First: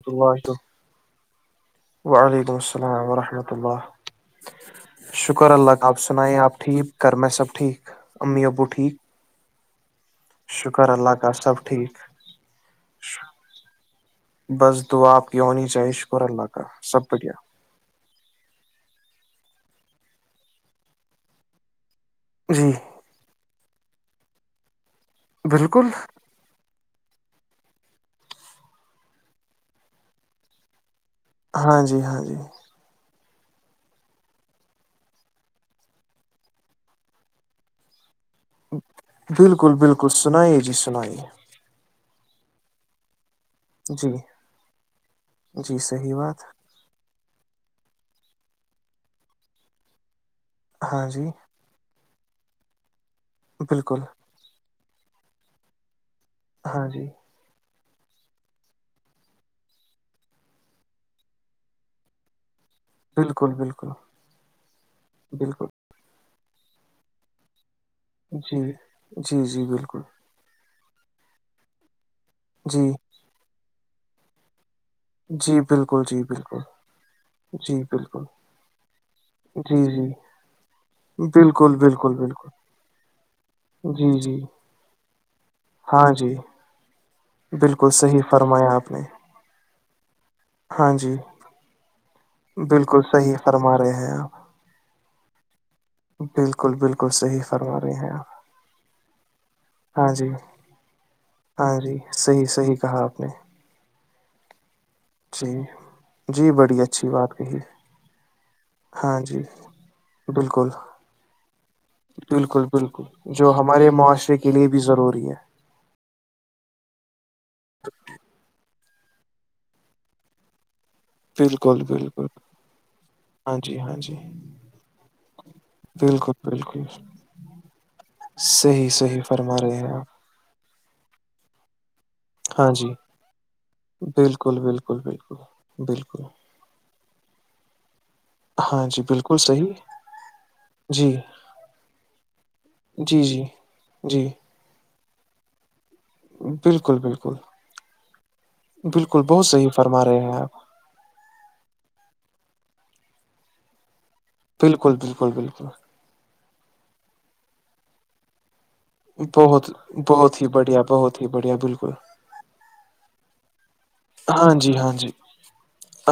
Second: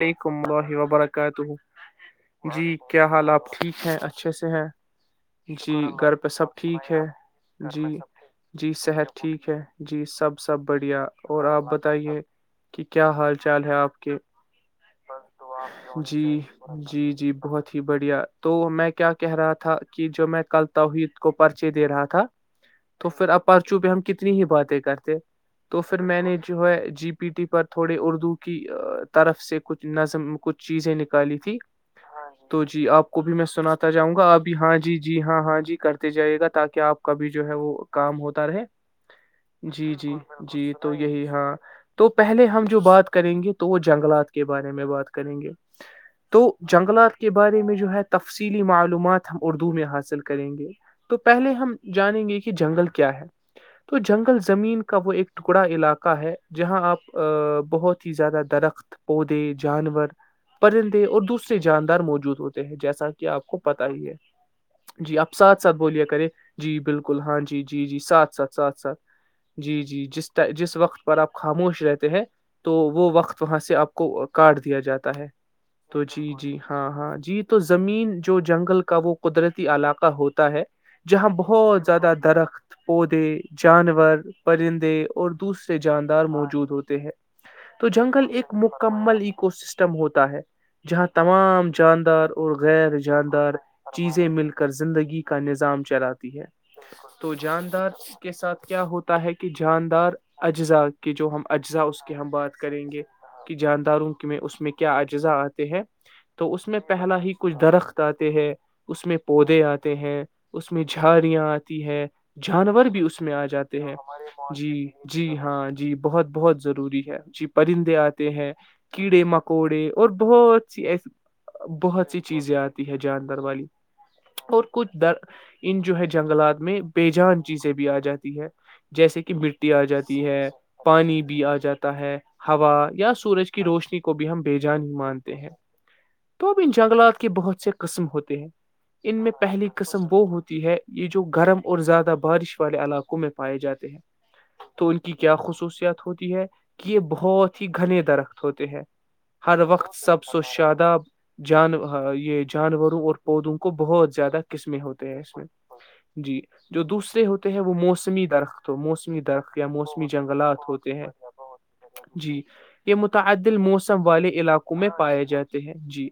یہ اللہ کمبا ہیوا برا کا ت وعلیکم جی کیا السلام حال آپ ورحمۃ اللہ ٹھیک ہیں اچھے سے ہیں شکر اللہ جی کا آپ گھر پہ سنائیں سب آپ ٹھیک ہے گھر میں سب جی ٹھیک امی ابو جی صحت ٹھیک ہے جی سب سب شکر بڑھیا اللہ کا اور سب آپ ٹھیک بتائیے کہ کیا حال چال ہے آپ کے بس دعاپ کی ہونی چاہیے شکر جی اللہ کا سب جی جی بڑھیا بہت ہی بڑھیا تو میں کیا کہہ رہا تھا کہ جو میں کل توحید کو پرچے دے رہا تھا تھا جی تو پھر آپ پرچوں پہ ہم کتنی ہی باتیں کرتے ہیں تو بالکل پھر میں نے جو ہے جی پی ٹی پر تھوڑے اردو کی طرف سے کچھ نظم کچھ چیزیں نکل ہاں جی ہاں جی کو بھی میں سناتا جاؤں گا اب بھی ہاں جی جی ہاں ہاں جی کرتے جائی گا تاکہ آپ کا بھی جو ہے وہ کام ہوتا ہے بالکل جی بالکل جی سنائیے جی تو یہی سنائیے ہاں تو پہلے ہم جو بات کریں گے تو وہ جی جنگلات کے بارے میں بات کریں گے جی صحیح تو بات جنگلات کے بارے میں جو ہے تفصیلی معلومات ہم اردو میں حصل کریں گے ہاں تو جی پہلے ہم جو جانیں گے کہ جنگل کے کیا ہے تو بالکل جنگل زمین کا وہ ایک ھا علا کا ہے جہاں ہاں جی آپ بہت ا ہی زیادہ درخت پودے جانور پرندے اور دوسرے جاندار موجود ہوتے جیسا کہ آپ بالکل کو پتا بالکل ہی ہے جی آپ ساتھ بالکل ساتھ بولیے کرے جی بالکل ہاں جی جی جی ساتھ ساتھ جی ساتھ ساتھ جی جی جس جس وقت پر آپ خاموش رہتے ہیں تو جی وہ وقت وہاں سے آپ کو کاڈ دیا جاتا ہے جی تو بالکل جی جی بالکل ہاں ہاں جی تو زمین جو جنگل کا وہ قدرتی جی علاقہ جی ہوتا ہے جہاں بالکل بہت زیادہ بالکل بالکل درخت پودے جی جانور جی پرندے اور دوسرے ہاں جاندار جی موجود ہوتے ہیں تو بالکل صحیح جنگل ایک فرمایا آپ نے مکمل او سسٹم ہے ہاں جہاں جی تمام جاندار اور غیر بالکل صحیح جاندار فرما رہے ہیں چیزیں آپ مل کر زندگی کا نظام چلاتی ہے بالکل بالکل تو صحیح فرما جاندار رہے ہیں کے آپ ساتھ کیا ہوتا ہے کہ ہاں جاندار جی اجزاء کے جو ہم ہاں اجزا جی اس کی ہم صحیح بات صحیح کریں گے کہا آپ نے کی جانداروں کو میں اس میں کیا اجزاء جی آتے ہیں جی تو اس میں بڑی اچھی پہلا ہی بات کچھ کہی درخت آتے ہے اس میں ہاں جی پودے آتے ہیں بالکل اس میں جھااریاں آتی ہے بالکل جانور بھی بالکل اس میں آ جو جاتے ہمارے ہیں معاشرے کے لیے جی بھی ضروری جی ہے ہاں جی بہت بہت ضروری جی پرندے آ کیڑے مکوڑے اور بہت سی ای بالکل بہت سی بالکل چیزیں آتی ہے جاندور ہاں والی جی ہاں جی اور کچھ در ان جو ہے بالکل جنگلات میں بالکل بےجان چیزیں بھی آ جاتی ہے صحیح صحیح جیسے کہ فرما مٹی رہے آ ہیں آپ جاتی ہے پانی بھی آ جاتا ہے ہاں ہوا جی یا سورج کی روشنی کو بھی ہم بے بالکل جان ہی بالکل مانتے بالکل ہیں بالکل تو اب ان جنگلات کے بہت سے قسم ہوتے ہیں ہاں جی ان میں بالکل پہلی صحیح قسم وہ ہوتی ہے یہ جی جو گرم اور زیادہ بارش والے علاقوں جی میں جی پائے جاتے ہیں جی تو ان کی کیا خصوصیت ہوتی ہے کہ بالکل یہ بالکل بہت ہی گھنے ہوتے ہیں بالکل بہت ہر صحیح وقت فرما رہے سب ہیں س و آپ شاداب جان یہ جانوروں اور پودوں کو بہت زیادہ قسمیں بالکل ہوتے ہیں بالکل اس میں بالکل جی جو دوسرے ہوتے ہیں وہ موسمی درخت تو موسمی درخت یا بہت موسمی بہت ہی جنگلات بڑھیا ہوتے ہیں بہت ہی بڑھیا بالکل جی متعدل موسم والے ہاں علاقوں جی میں ہاں جی پائے جاتے ہیں جی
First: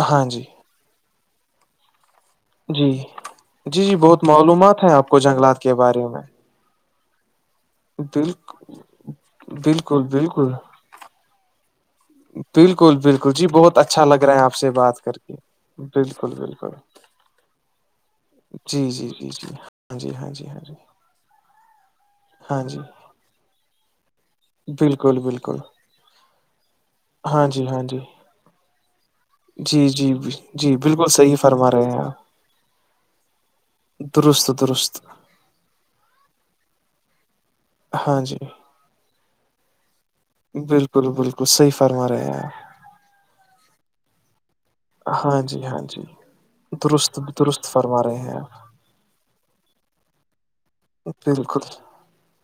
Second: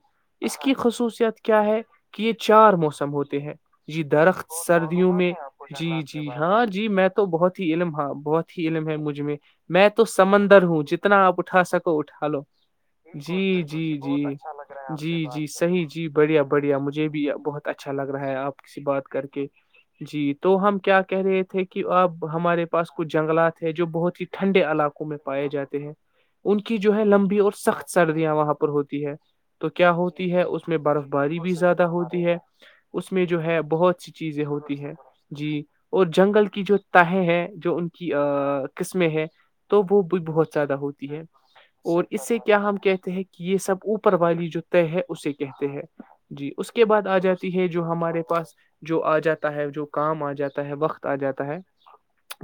اس کی خصوصیت کیا ہے کہ یہ چار جی موسم ہوتے ہیں جی جی یہ بہت درخت معلومات ہیں آپ سردیوں کو میں جنگلات کے جی بارے میں جی ہاں جی میں تو تو بہت ہی علم ہاں بہت بالکل ہی علم ہے مجھ میں میں بالکل تو بالکل سمندر ہوں جتنا آپ تھاا سک کو اٹھا لو بالکل بالکل جی بہت جی اچھا لگ جی رہا ہے آپ سے بات کر جی کے جی صحیح جی بالکل بڑھیا بالکل بڑھیا مجھے بھی بہت اچھا لگ رہا ہے آپ سے جی جی بات کر جی کے جی ہاں ہاں جی تو ہاں ہم کیا کہہ رہے تھے کہ آب ہاں ہمارے جی پاس کچھ جنگلات ہے جو بہت ہی ٹھنڈے علاقوں میں بالکل پائے بالکل جاتے ہیں لمبی ہاں اور جی ہاں سخت جی سردیااں ہوتی ہے تو جی کیا جی ہوتی جی ہے بر بالکل صحیح باری بھی فرما زدہ رہے ہیں ہوتی آپ ہے اس ہے بہت سی چیزیں درست ہوتی ہے درست جین کی جو تہ ہے جو ان کی ہاں جی قسمیں ہے تو وہ بہت زیادہ بالکل ہوتی ہے بالکل صحیح اور فرما رہے اس ہیں سے یار کیا ہم کہتے ہیں کہ یہ سب اوپر والی جو اسے ہاں جی کہتے ہاں ہیں جی اس کے بعد آ درست جاتی ہے درست جو فرما رہے ہمارے ہیں پاس جو آ جاتا ہے جو کام آ جاتا ہے وقت آ آپ جاتا ہے بالکل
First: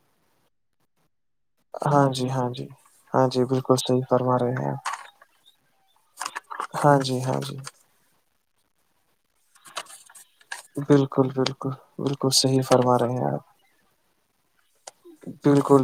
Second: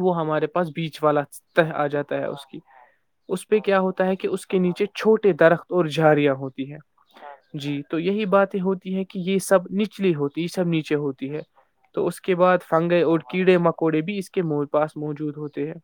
وہ ہمارےا بس بیچ والا تہ آ ہاں جاتا ہے جی اس ہاں کی جی ہاں جی اس پہ بالکل صحیح ہوتا ہے کہ فرما اس کے رہے ہیں نیچے چھوٹے درخت اور جھاریاں ہوتی ہیں آپ ہاں جی ہاں جی تو یہی باتیں ہوتی ہیں کہ کہ یہ سب نچلی ہوتی یہ سب نیچے بالکل ہوتی ہے بالکل تو اس بالکل کے صحیح بعد فنگ فرما رہے اور ہیں آپ کیڑے مکوڑے بھی اس کے پاس موجود ہوتے ہیں بالکل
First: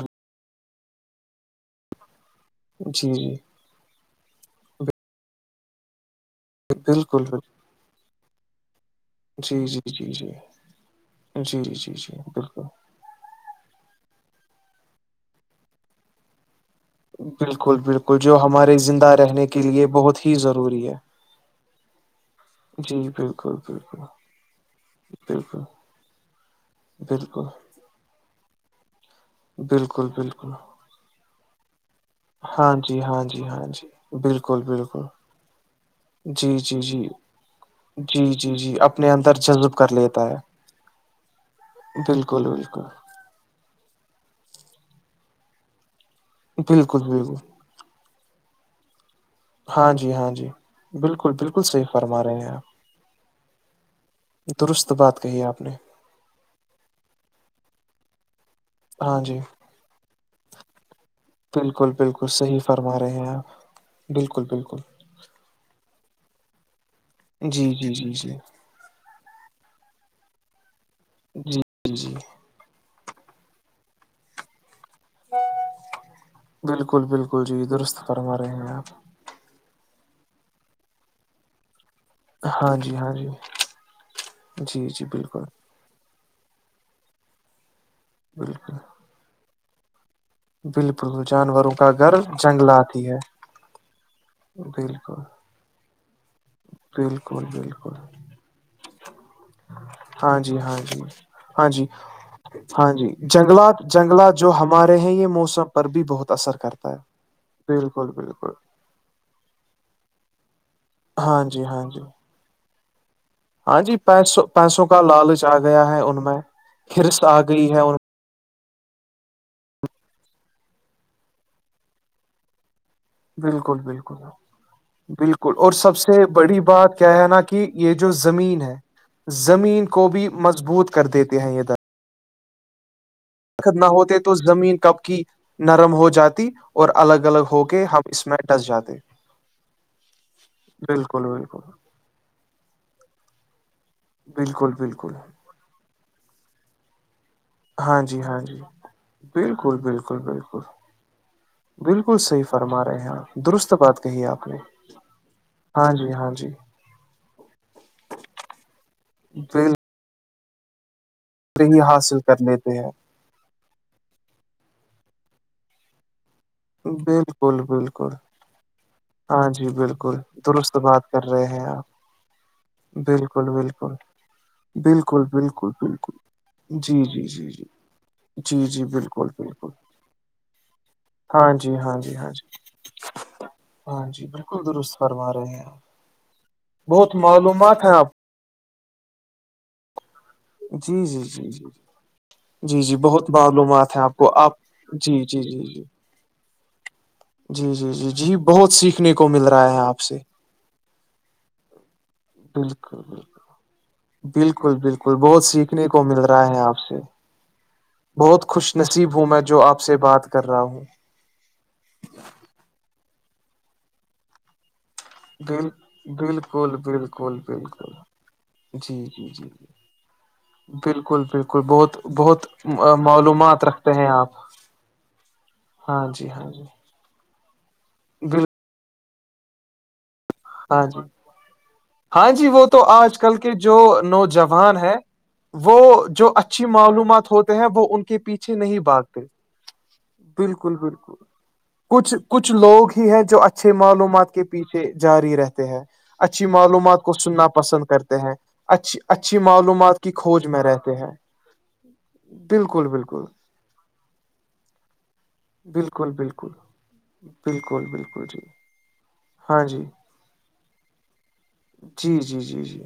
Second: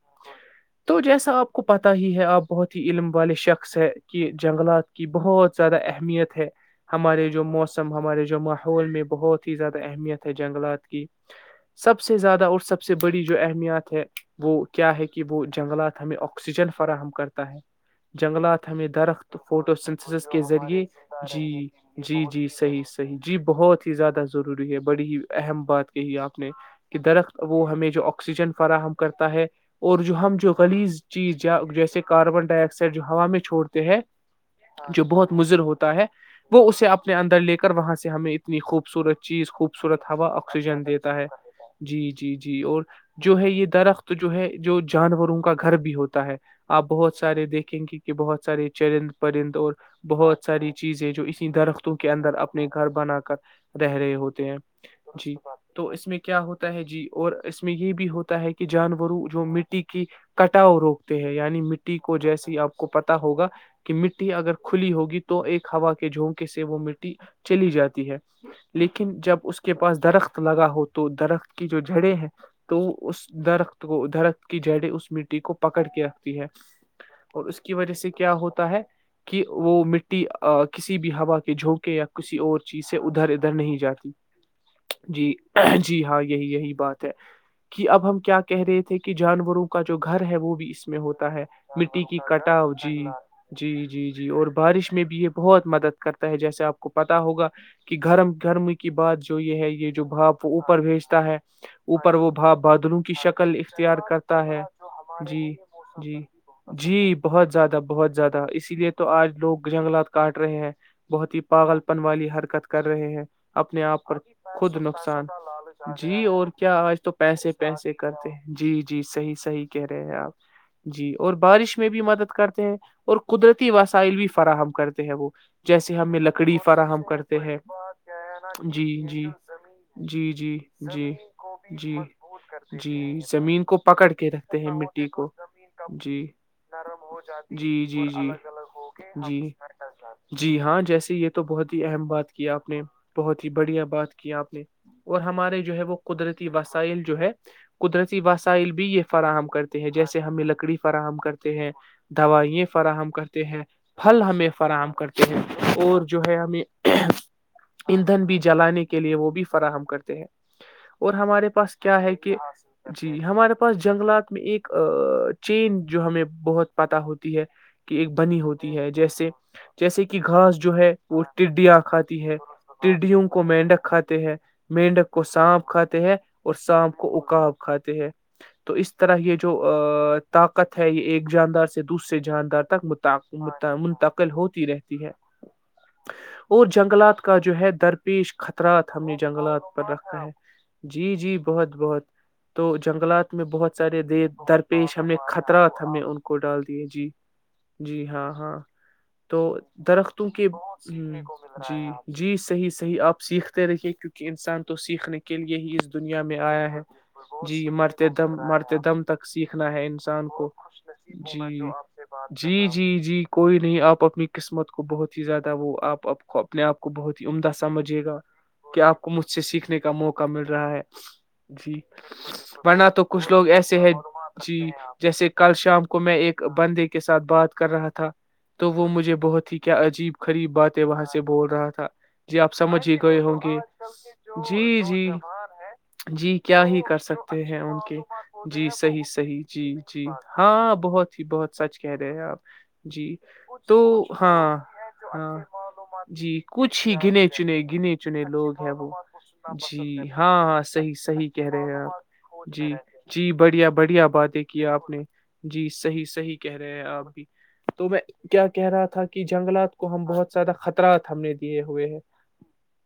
تو جیسا آپ کو پتا ہی ہے آپ بہت ہی علم جی جی والے شخص ہے کہ جنگلات کی بہت زیادہ اہمیت ہے بالکل ہمارے جو بالکل موسم ہمارے جو جمع ماحول میں بہت ہی جی زیادہ جی جی اہمیت جی ہے جنگلات کی جی جی سب سے جی زیادہ اور بالکل سب سے بڑی جو اہمیات ہے وہ کیا ہے کہ وہ جنگلات ہمیں آکسیجن فراہم کرتے بالکل بالکل جو ہمارے زندہ رہنے کے لیے بہت ہی ضروری ہے ج جی ج جی صحیح صحیح جی بالکل بہت ہی بالکل زیادہ ضروری ہے بڑی ہی بالکل اہم بات کہی ہے آپ نے کہ درخت بالکل وہ ہمیں جو آکسیجن فراہم کرتا ہے اور بالکل جو ہم بالکل جو خلیز چیز ج جیسے کاربن ڈائی ہاں آکسائڈ جی جو ہاں ہوا میں جی ہاں چھوڑتے جی ہیں بالکل جو بالکل بہت مضر ہوتا ہے جی وہ جی اسے جی اپنے اندر لے کر وہاں سے جی ہمیں جی اتنی جی اپنے خوبصورت اندر چیز جذب کر خوبصورت ہوا لیتا ہے آکسیجن دیتا ہے جی جی بالکل جی اور بالکل جو ہے یہ درخت تو جو ہے جو جانوروں کا گھر بھی ہوتا ہے آپ بالکل بہت بالکل سارے دیکھیں گے کہ بہت سر چن پرند اور ہاں جی ہاں بہت جی ساری چیزیں جو بالکل اسی بالکل صحیح درختوں کے فرما اندر رہے ہیں اپنے آپ گھر بنا کر رہ رہے ہوتے ہیں درست بات جی کہی آپ نے تو اس میں کیا ہوتا ہے جی اور اس میں یہ بھی ہوتا ہے کہ کی ہاں جانوروں جی جو مٹی کی کٹاؤ روکتے ہیں بالکل مٹی کو بالکل جیسی صحیح آپ کو فرما پتا رہے ہیں ہوگا آپ کہ مٹی بالکل اگر کھلی بالکل ہوگی تو ایک ہ ہوا کے جھونکے سے وہ مٹ ٹی چلی جی جی جاتی جی ہے جی لیکن جب اس کا کے پاس درخت لگا ہوتا تو درخت جی کی جو جی جڑیں جی ہیں تو اس درخت کو درخت کی جڑیں اس مٹی کو پکڑ کیا ہے بالکل بالکل اور اس جی کی وجہ درست سے کیا فرما رہے ہوتا ہیں ہے آپ کہ وہ مٹی کسی بھی ہوا کے جھونکے یا کسی اور ہاں چیز جی سے ہاں جی ادھر ادھر نہیں جاتی جی جی ہاں یہی یہی بات تو کہ اب ہم کیا کہہ بالکل رہے تھے کہ جانوروں کا جو گھر ہے وہ بھی اس بالکل ہوتا ہے جانوروں کا مٹی کی گھر کٹاؤ جی جنگلات ہی ہے جی جی جی اور بارش میں بھی بالکل یہ بہت مدد [inaudible] جیسے آپ کو پتا بالکل ہوگا بالکل کہ گھرم گھرمی کی بعد جو یہ ہے یہ جو ہاں بھاپ جی ہاں اوپر جی بھیجتا ہے ہاں جی اوپر وہ بھاپ ہاں بادلوں جی کی شکل جنگلات اختیار جنگلات کرتا جو ہے ہمارے ہیں یہ جی موسم پر بھی جی بہت اثر کرتا ہے جی بہت زیادہ بالکل بہت زیادہ بالکل اسی لیے تو آج لوگ جنگلات کاٹ رہے ہیں بہت ہی ہاں جی ہاں پاگلپن جی والی حرکت کر رہے ہیں ہاں اپنے جی آپ پر پیسوں خود پیسوں کا نقصان لالچ آ گیا ہے ان جی میں اور کیا آج تو ہرس آ پیسے گئی ہے پیسے ان کرتے ہیں جی جی صحیح صحیح کہہ رہے ہیں آپ جی اور بارش میں بھی مدد کرتے ہیں اور قدرتی بلکل وسائل بلکل بھی فراہم کرتے ہیں وہ بلکل اور جیسے سب سے ہمیں لکڑی بڑی بات فراہم کیا ہے کرتے نہ ہیں کہ یہ جو زمین ہے جی جی زمین کو بھی جی جی مضبوط کر جی دیتے ہیں یہ در جی جی زمین کو پکڑ کے رکھتے ہیں زمین مٹ کب کی نرم ہو جی جاتی اور الگ الگ ہو جی کے جی ہم اس جی میں ڈس جاتے جی جی ہاں جیسے بالکل یہ تو بالکل بہت ہی اہم بات کی آپ نے بہت ہی بڑھیا بات کی آپ نے بالکل بالکل اور ہمارے جو ہے وہ قدرتی وسائل جو ہے ہاں قدرتی جی ہاں جی وسائل بھی یہ فراہم کرتے بالکل ہیں بالکل جیسے ہمیں بالکل لکڑی فراہم کرتے ہیں بالکل صحیح دوائیں فرما رہے ہیں فراہم آپ کرتے ہیں درست بات پھل کہی آپ ہمیں نے فراہم کرتے ہیں ہاں اور جی جو ہاں ہے جی ہمیں ایندھن بھی جلانے کے لیے وہ بھی بالکل فراہم کرتے ہیں اور ہمارے پاس ہی کیا ہے حاصل کہ کر لیتے ہیں جی ہمارے پاس جنگلات میں ایک چین جو ہمیں بہت پت ہوتی ہے بالکل کہ ایک بالکل بنی ہوتی ہے جیسے ہاں جی جیسے بالکل کہ گھاس جو درست ہے بات وہ کر رہے ہیں ٹڈیاں آپ کھاتی ہے ٹڈیوں کو بالکل مینڈک بالکل کھاتے ہے مڈک کو بالکل سانپ بالکل کھاتے ہے بالکل اور سانپ جی کو جی جی اکاب جی کھاتے ہے جی تو جی اس طرح بالکل یہ بالکل جو طاقت ہے یہ ایک ہاں جاندار جی سے ہاں جی دوسرے ہاں جی جاندار تک ہاں جی منتقل بالکل ہوتی درست رہتی ہے فرما رہے ہیں آپ اور بہت جنگلات کا جو ہے معلومات ہیں آپ درپیش ط رات ہم نے جنگلات پر رکھا ہے جی جی جی جی جی جی بہت معلومات ہیں آپ کو آپ پیش ہمیں جی جی جی خطرات جی ہمیں ان کو ڈال جی جی ہاں ہاں بہت سیکھنے کو تو مل رہا ہے آپ سے درختوں کے جی جی صحیح صحیح بالکل آپ بالکل سیکھتے رہیے کیونکہ انسان بالکل تو بالکل سیکھنے کے بہت لیے ہی سیکھنے اس کو دنیا مل میں رہا آیا آپ ہے سے جی مرتے دم بہت خوش مرتے دم نصیب تک ہوں میں جو سیکھنا آپ ہے سے بات انسان کر کو رہا ہوں جی جی جی کوئی نہیں آپ اپنی قسمت کو کو بہت ہی زیادہ بال وہ آپپ کو اپنے بالکل آپ کو بہت ہی بالکل عمدہ بالکل سمجھے گا کہ آپ جی کو مجھ جی سے جی سیکھنے کا موقع مل رہا ہے بالکل بالکل جی بہت بہت ورنہ تو کچھ لوگ معلومات ایسے رکھتے ہے ہیں آپ جی جیسے کل شام کو ہاں میں جی ایک ہاں جی بندے کے ساتھ بات کر رہا تھا بالکل تو وہ مجھے بہت ہی کیا عجیب خریب باتیں ہاں جی وہاں سے بول رہا تھا ہاں جی آپ وہ تو سمجھ ہی آج گئے کل ہوں کے گے جو نوجوان جی ہے جی وہ جو جی کیا اچھی ہی کر معلومات سکتے ہوتے ہیں ان وہ کے پیچھے جی نہیں صحیح بھاگتے صحیح جی جی ہاں بالکل بالکل بہت ہی بہت سچ کہہ رہے کچھ ہیں آپ کچھ لوگ جی ہی ہیں جو اچھے تو معلومات کے ہاں پیچھے ہاں جاری رہتے ہیں جی اچھی کچھ ہی معلومات کو گنے سننا چنے پسند گنے کرتے چنے لوگ ہیں وہ اچھی اچھی جی معلومات کی ہاں کھوج ہاں میں صحی رہتے ہیں صحیح کہہ رہے ہیں آپ جی بالکل بالکل جی بڑھیا بڑھیا بادے کیا آپ نے جی صحیح بالکل صحیح بالکل کہہ رہے ہیں آپ بھی تو بالکل میں بالکل جی کیا کہہ رہا تھا کہ ہاں جنگلات جی کو ہم بہت زیادہ خطرہات ہمنے ہوئے ہیں جی جی جی جی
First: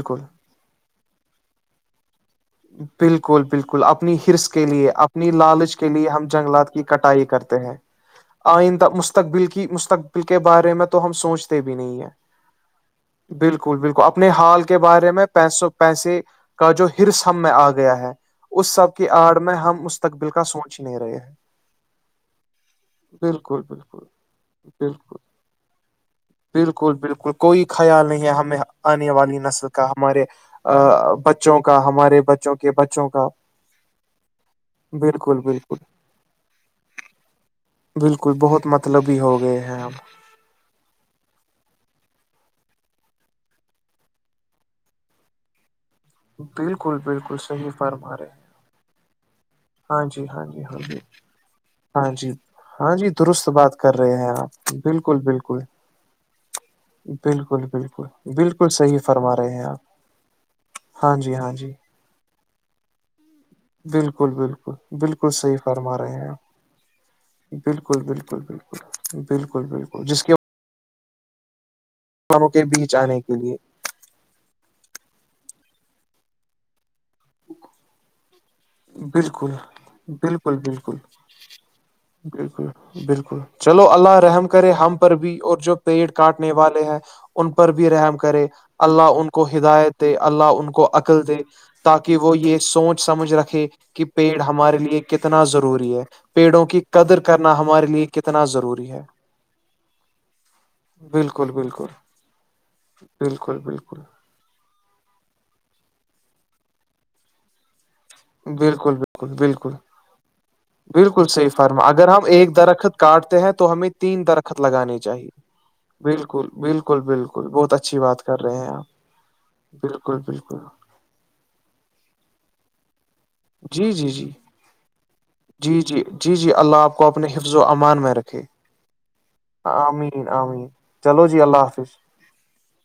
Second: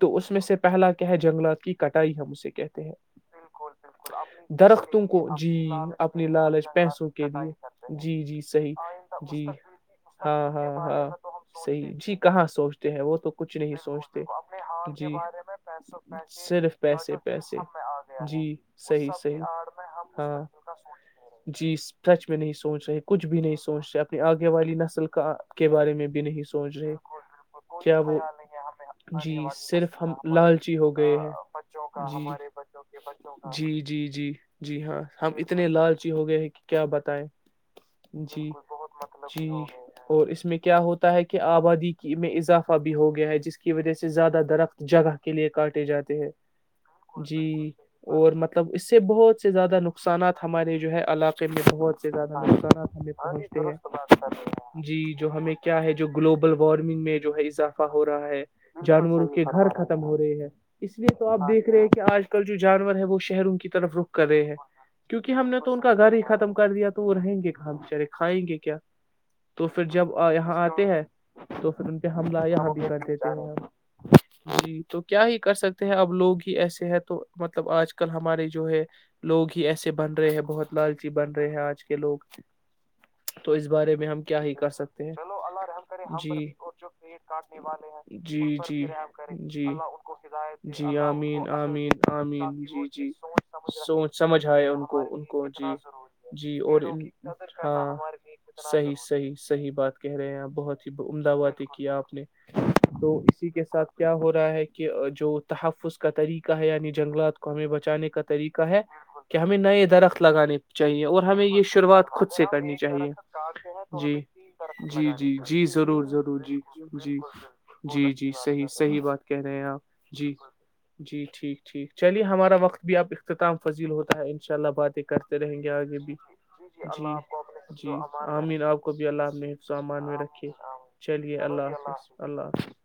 تو اس میں سے پہلا کیا ہے جنگلات کی کٹائی ہم اسے کہتے ہیں بالکل بالکل اپنی ہرس کے لیے درختوں اپ جی اپنی لالچ پیسوں کے کرتے ہیں لیے جی جی صحیح آئندہ جی مستقبل کی مستقبل کے ہاں ہاں بارے میں تو ہاں ہم سوچتے بھی صحیح نہیں ہیں جی کہاں سوچتے ہیں وہ تو کچھ نہیں بالکل بالکل سوچتے اپنے حال کے بارے جی صرف پ سب میں آ گیا ہے اس سب صحیح کی آڑ صحیح میں ہم مستقبل ہاں کا سوچ ہی نہیں رہے ہیں جی سچ میں نہیں سوچ رہے کچھ بھی نہیں بالکل سوچ رہے بالکل اپنی آگے والی نسل بالکل کا کے بارے میں بھی نہیں سوچ رہے بالکل بالکل کوئی کیا خیال وہ نہیں ہے ہمیں آنے جی والی نسل کا صرف ہم ہمارے لالچی ہو آ گئے ہیں بچوں کا جی ہمارے بچوں کے بچوں کا ج ہاں ہم بالکل اتنے بالکل لالچی ہو گئے ہیں کہ کیا بتائ بالکل جی بہت مطلبی ہو جی گئے ہیں ہم اور اس میں کیا ہوتا ہے کہ آبادی میں اضافہ بھی ہو گیا ہے جس کی وجہ سے زیادہ درخت جگہ کے لئے کاٹے جاتے بالکل بالکل جی صحیح فرما رہے اور ہیں مطلب اس سے [unintelligible] س سے زیادہ ہاں جی نقصانات ہاں جی ہمارے ہاں جو جی ہے علاقے میں بہت سے ہاں جی زیادہ نقصانات ہاں جی ہمیں درست پہنچتے بات کر رہے آپ ہیں جی بالکل جو ہمیں بالکل کیا ہے جو گلوبل وارمنگ میں جو ہے بالکل اضافہ بالکل ہو رہا ہے بالکل صحیح جانوروں فرما کے رہے ہیں گھر آپ ختم ہو رہے ہیں اس لیے ہاں تو جی آپ ہاں دیکھ جی رہے ہیں کہ آج جو جانور ہے وہ شہروں کی طرف رک بالکل کرے ہیں بالکل بالکل کیونکہ ہم صحیح نے تو ان کا فرما گھر رہے ہی ہیں آپ ختم کر دیا تو وہ رہیں گے کہ بالکل بچارے بالکل کھائیں گے کیا بالکل بالکل تو پھر بالکل جب جس کے یہاں آتے [unintelligible] ان پہ حملہ والوں کے یہاں بھی بیچ کر آنے دیتا کے لیے ہے ج تو کیا ہی کر سکتے ہیں اب لوگ ہی ایسے ہیں تو مطلب آج کل ہمارے جو ہے لوگ بالکل ہی ایسے بن رہے ہیں بالکل بہت بالکل لالچی بن رہے ہیں آج کے لوگ بالکل بالکل تو اس چلو بارے میں اللہ ہم کیا رحم ہی کر کرے ہم سکتے ہیں پر بھی اور جو پیڑ جی کاٹنے والے ہیں ان پر بھی رحم ہیں جی کرے ان پر بھی جی رحم اللہ ان کرے، کو جی اللہ ہدایت ان دے کو اللہ ہدایت دے، ان جی کو اللہ عقل دے ان آمین کو عقل تاکہ وہ آمین دے آمین یہ تاکہ وہ سوچ جی یہ جی سمجھ رکھ سوچ سمجھ آئے ان کو ان کو جی ضروری ہے جی پیڑوں کی اور قدر کرنا ہمارے ہاں لیے کتنا ضروری صحیح ہے صحیح صحیح بات کہہ رہے ہیںپ بہت ہی عمدہ بالکل باتیں بالکل کیا آپ نے تو اسی بالکل کے ساتھ بالکل کیا ہو رہا ہے کہ جو تحفظ کا طریقہ ہے یعنی جنگلات کو ہمیں بچانے کے کا طریقہ کا ہے بالکل بالکل کہ ہمیں بالکل نئے درخت لگانے چاہیے اور بالکل ہمیں صحیح یہ فرما اگر شروعات ہم خود سے ایک کرنی درخت چاہیے کاٹتے ہیں تو ہمیں جی تین درخت لگانے جی چاہیے جی جی ضرور ضرور بالکل جی بالکل جی بالکل بہت اچھی جی بات جی کر رہے صحیح ہیں آپ صحیح بات کہہ رہے ہیں آپ بالکل جی بالکل جی ٹھیک ٹھیک چلیے ہمارا وقت [unintelligible] اختتام فضیل جی جی ہوتا جی ہے ان شاء اللہ باتیں کرتے رہیں گے جی آگے جی بھی جی جی اللہ آپ کو جی اپنے حفظ و جی امان میں رکھے آمین آپ کو بھی اللہ حفامان میں آمین رکھے آمین چلو چلیے جی اللہ حافظ اللہ حافظ